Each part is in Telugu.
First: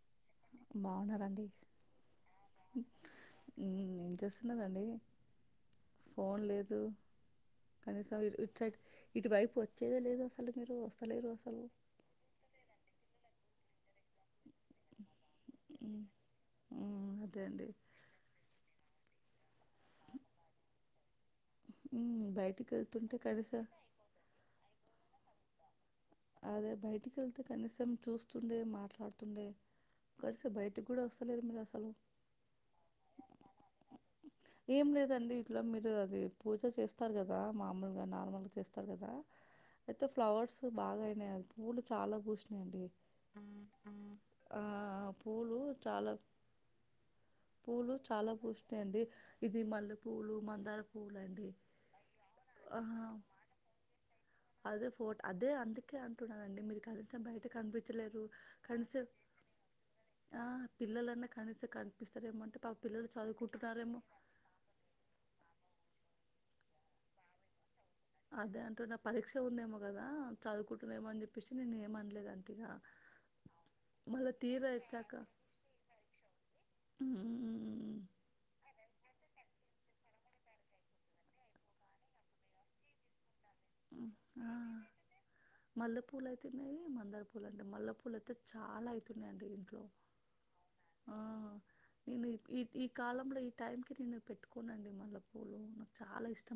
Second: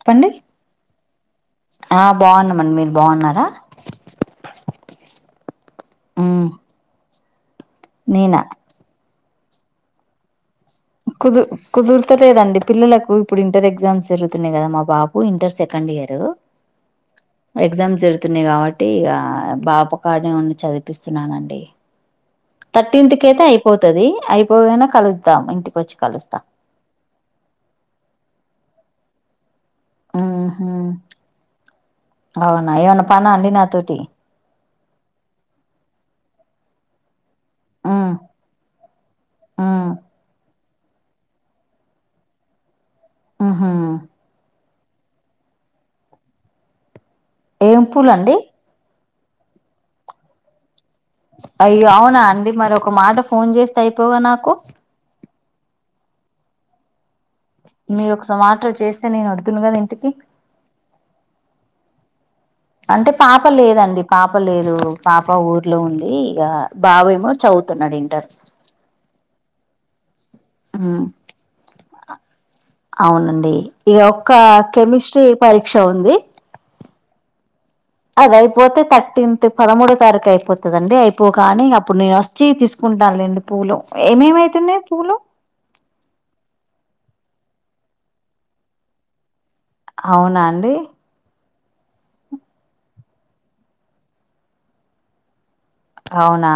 చెప్పండి బాగున్నారండి ఆ బాగున్నామండి మీరు బాగున్నారా మ్మ్ ఏం చేస్తున్నరండి ఫోన్ లేదు కనీసం నేనా ఇటు ఇటువైపు వచ్చేదే లేదు అసలు మీరు వస్తలేరు అసలు కుదురతలేదండి పిల్లలకు ఇప్పుడు ఇంటర్ ఎగ్జామ్స్ జరుగుతున్నాయి కదా మా బాబు ఇంటర్ సెకండ్ ఇయర్ మ్మ్ అదే అండి ఎగ్జామ్స్ జరుగుతున్నాయి కాబట్టి ఇగ పాప కాడ ఉంచి చదిపిస్తున్నానండి మ్మ్ బయటికి థర్టీన్త్ వెళ్తుంటే కి అయితే కనీసం అయిపోతది అయిపోగానే కలుద్దాం ఇంటి అదే బయటికి వెళ్తే కనీసం చూస్తుండే మాట్లాడుతుండే కలిసి ఉహు బయటకి కూడా వస్తలేరు మీరు అసలు అవునా ఏమన్నా పనా అండి నాతోటి ఏం లేదండి ఇట్లా మీరు అది పూజ చేస్తారు కదా ఉ మామూలుగా నార్మల్గా చేస్తారు కదా ఉ అయితే ఫ్లవర్స్ బాగాయినాయి అవి పూలు చాలా పూసినాయండి ఆహా ఆ ఆ పూలు ఏం చాలా పూలండి పూస్తాయండి ఇది మల్లె పూలు మందార పూలు అండి అయ్య అవునా అండి మర ఆ ఒక మాట ఫోన్ చేస్త అయిపోగా నాకు అదే ఫో అదే అందుకే అంటున్నానండి మీరు కనీసం బయట మీరు కనిపించలేరు ఒక సమాటో కనీసం చేస్తే నేను వద్దును కదా ఇంటికి ఆ పిల్లలన్న కనీసం కనిపిపస్తరెమో అంటే పాప లేదండి పాప లేదు పాప ఊర్లో ఉంది ఈగ బావ ఏమో చౌతి అదే అంటే నా పరీక్ష ఉందేమో కదా చదువుకుంటున్నామో అని చెప్పేసి నేను ఏమనలేదు అవునండి ఇ ఒక్క తీరా వచ్చాక కెమిస్ట్రీ పరీక్ష ఉంది ఉమ్, అదా ఐపోతే తట్ టెన్త్ పదమూడో తారీఖు అయిపోతుందండి అయిపోగానీ అప్పుడు నేను వచ్చి తీసుకుంటాన్లెండి పూలు ఏమేమవుతున్నాయి పూలు మల్లె పూలు అయితున్నాయి మందార పూలు అంటే మల్లె పూలు అయితే చాలా అవుతున్నాయిండి అవునా అండి నేను ఈ ఈ కాలంలో ఈ టైంకి నేను పెట్టుకోనండి మల్లెపూలు అవునా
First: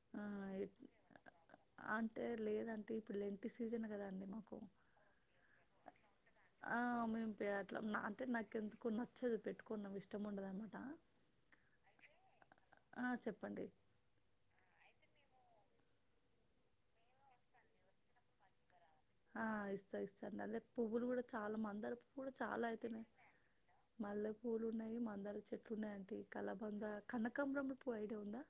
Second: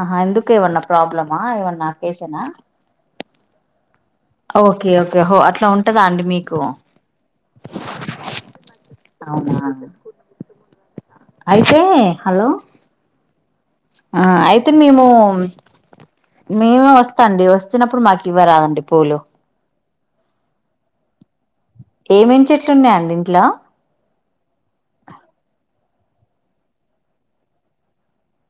ఆహా ఆ ఎందుకు ఏమన్నా ఎట్- ప్రాబ్లమా అంటే ఏమన్నాక్కసానా లేదంటే ఇప్పుడు ఎంటి సీజన్ కదా ఓకే ఓకే హో అట్లా ఉంటదా అండి మీకు ఆ మేము అట్లా అంటే నాకు ఎందుకు నచ్చదు అవునా పెట్టుకోని ఇష్టం ఉండదునమాట అయితే హలో ఆ చెప్పండి ఆ అయితే మేము మేమే వస్తాండి వస్తునప్పుడు మాకు ఇవ్వరాదండి పూలు అే పువులు కూడా చాలా మ మందర కూడా ఏమేం చాలా చెట్లు అయితున్నాయి ఉన్నాయండి ఇంట్లో మల్లె పూలు ఉన్నాయి మందర చెట్లు ఉన్నాయింట అ కాలబందా కనకంబరం పో ఐడి ఉందా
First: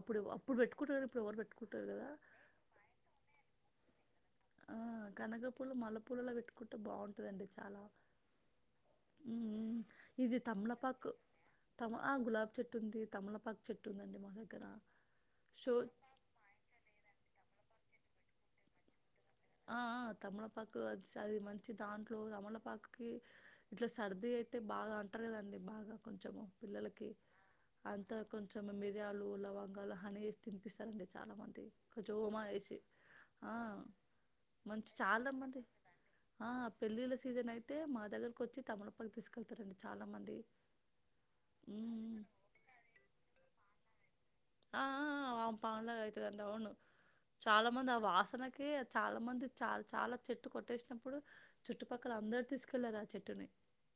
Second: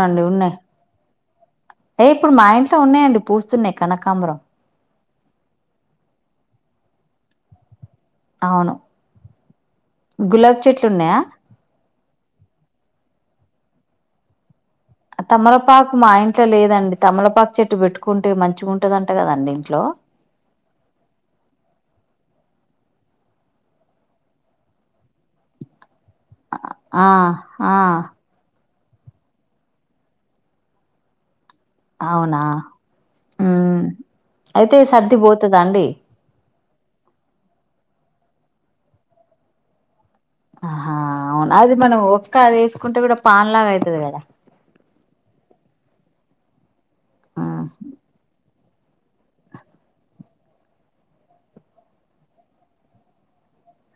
అప్పుడు ఉన్నాయి అప్పుడు పెట్టుకుంటారు ఇప్పుడు ఎవరు పెట్టుకుంటారు ఏ కదా ఇప్పుడు మా ఇంట్లో ఉన్నాయండి పూస్తున్నాయి కనకాంబరం ఆ కనగపూలు మల్ పూలలో పెట్టుకుంటే బాగుంటందండి చాలా అవును మ్మ్ మ్మ్ ఇది గులాబ్ చెట్లు తమలపాకు ఉన్నాయా తమ ఆ గులాబ చెట్టు ఉంది తమలపాకు చెట్టు ఉందండి మా దగ్గర షో తమలపాకు మా ఇంట్లో లేదండి తమలపాకు చెట్టు పెట్టుకుంటే మంచిగా ఉంటదంట కదండి ఆ ఇంట్లో తముళపాకు అది మంచి దాంట్లో తముళ పాక ఇట్లా సర్ది అయితే బాగా అంటారు కదండి బాగా కొంచెము ఆ పిల్లలకి ఆ అంతా కొంచం కొమ మిరియాలు లవంగాలు హనీ తినిపిస్తారండి చాలా మంది కొంచెం ఓమా అవునా వేసి ఆ హమ్ మంచి చాలా మంది ఆ పెళ్ళిళ్ళ సీజన్ అయితే మా దగ్గరకు వచ్చి తమడుప్పకి తీసుకెళ్తారండి చాలా మంది ఆహా అవును అది మనం ఉమ్, ఒక్క అది వేసుకుంటే కూడా పాన్లాగా అవుతుది కదా ఆ ఆ పాంలాగా అయితుందంటడి అవును కదా చాలా మంది ఆ వాసన కె చాలా మంది చాల చాలా చెట్టు కొట్టేసినప్పుడు చుట్టుపక్కల అందరు తీసుకెళ్లారు ఆ చెట్టుని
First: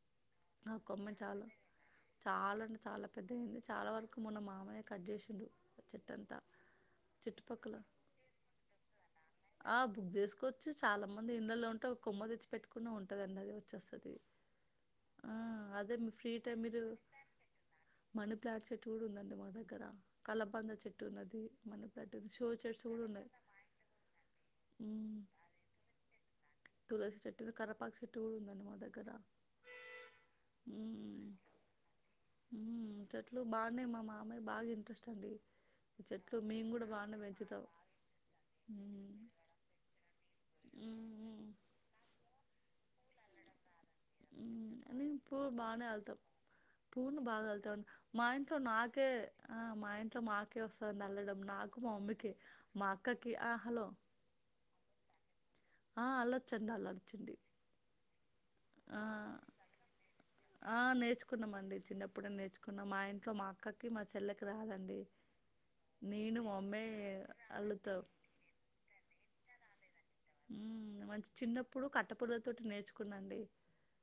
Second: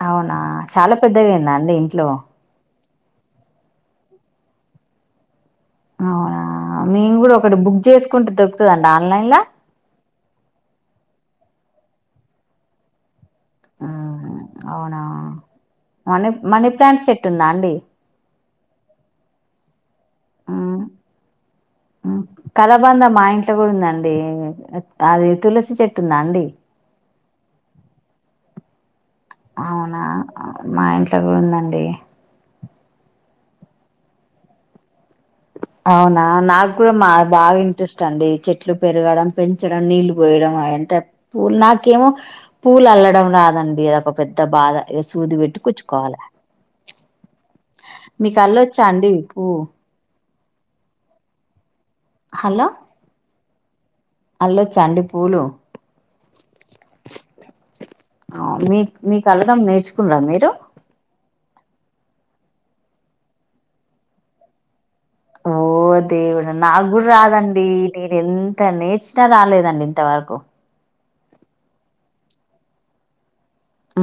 అవునా ఆ చాలా కొమ్మ పెద్దవియిందా అండి ఇంట్లో చాలా అంటే చాలా పెద్ద అయింది చాలా వరకు మొ మామయ్య కట్ చేసి అవునా మేము కూడా ఒకటి చుట్టుపక్కల బుక్ చేసుకుంటే దొరుకుతుందండి ఆన్లైన్ ఆ బుక్ చేసుకోవచ్చు చాలా మంది ఇంలో ఉంటే ఒక కొమ్మ తెచ్చి పెట్కునే ఉంటా అవునా అదే మీ మనీ ఫ్రీ మనీ ప్లాంట్ చెట్టు ఉందా అండి ప్లాడ్ చెట్టు కూడా ఉందండి మా దగ్గర కలబంద హ్మ్. చెట్టు ఉన్నది మనది హ్మ్. షో చెట్స్ కూడా కలబంద మా ఉన్నాయి ఇంట్లో కూడా ఉందండి ఉమ్ అది తులసి చెెట్ందా అడి తులసి చెట్టు ఉ కర్రపాక చెట్టు కూడా ఉందండి మా దగ్గర అవునా మా ఇంట్లో ఉమ్ కూడా ఉందండి ఇట్లో బాగున్నాయి మా మామయి బాగా ఇంట్రెస్ట్ అండి ఈ అవునా చెట్లు మేము నాకు కూడా మా బాగానే బాగా పెంచుతాం ఇంట్రెస్ట్ అండి చెట్లు ఉమ్ పెరగడం పెంచడం నీళ్లు పోయడం ఆయన అంత ఉమ్ ఉమ్ పూల్ నాకేమో పూల్ అల్లడం రాదుండి ఒక పెద్ద ఉమ్, బాధ ఇ సూది పెట్టి కుచ్చుకోవాల పూలు బాగలుతా ఉ మా ఇంట్లో అల్లొచ్చా నాకే అండి పూ ఆ మా ఇంట్లో మాకే కె వస్తంది అల్లడం నాకు మా మమ్మకి హలో మా అక్కకి ఆ హలో అల్లొచ్చా అండి పూలు ఆ అల్లొచ్చండి అల్లొచండి మీకు మీకు అల్లాడం నేర్చుకున్నరా మీరు ఆ నేర్చుకున్నాంమండి చిన్నప్పుడే నేర్చుకున్నాం మా ఇంట్లో మా అక్కకి మా చెల్లెకి రాదండి ఓ నేను దేవుడు మా మమ్మీ నాకు కూడా రాదండి అల్లుతాం నేను ఎంత నేర్చినా రాలేదండి టకు మ్మ్ మంచి చిన్నప్పుడు కట్టపలల తోటి నేర్చుకున్నాండి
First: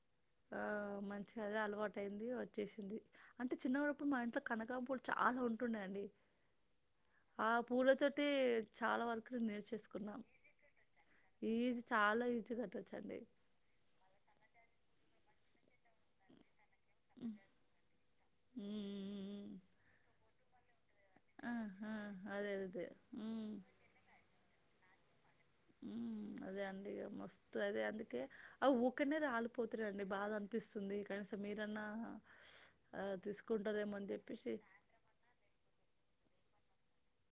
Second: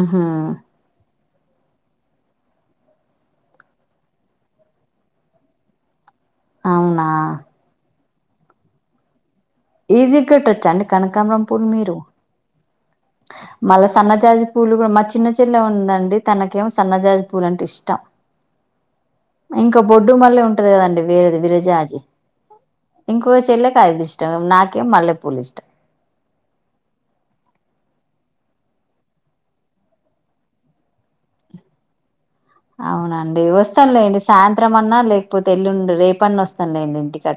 ఉహు ఆ మం చదే అలవాటు అయింది వచ్చేసింది అంటే చిన్నప్పుడప్పుడు మా ఇంట్లో కనకాంపూలు చాలా ఉంటుండయంండి అవునా అయితే చాలా వరకు నేను ఈజీ నేర్చేసుకున్నాం కట్టొచ్చా అండి కనకాంబరం పూలు ఈజీ మీరు చాలా ఈజీ కట్టొచ్చండి మళ్ళా సన్నజాజి పూలు కూడా మా చిన్న చిల్ల ఉందండి తనకేం సన్నజాజ పూల అంటే ఇష్టం మ్మ్. ఇంకా బొడ్డు మళ్ళీ ఉంటది కదండి వేరేది ఆ ఆ విరజాజీ అదే అదే ఇంకో మ్మ్. చెల్లేకదుది ఇష్టం నాకేం మళ్ళీ పులుఇష్టం ఉ అదే అండి మస్తు అదే అందుకే అ ఒకనేరు రాలిపోతున్నాండి బాధ అనిపిస్తుంది కానీ స మీరన్న అవునండి వస్తానులేండి జెప్పేసి సాయంత్రం అన్నా లేకపోతే ఎల్లుండి రేపన్నా వస్తానులేండి ఇంటికట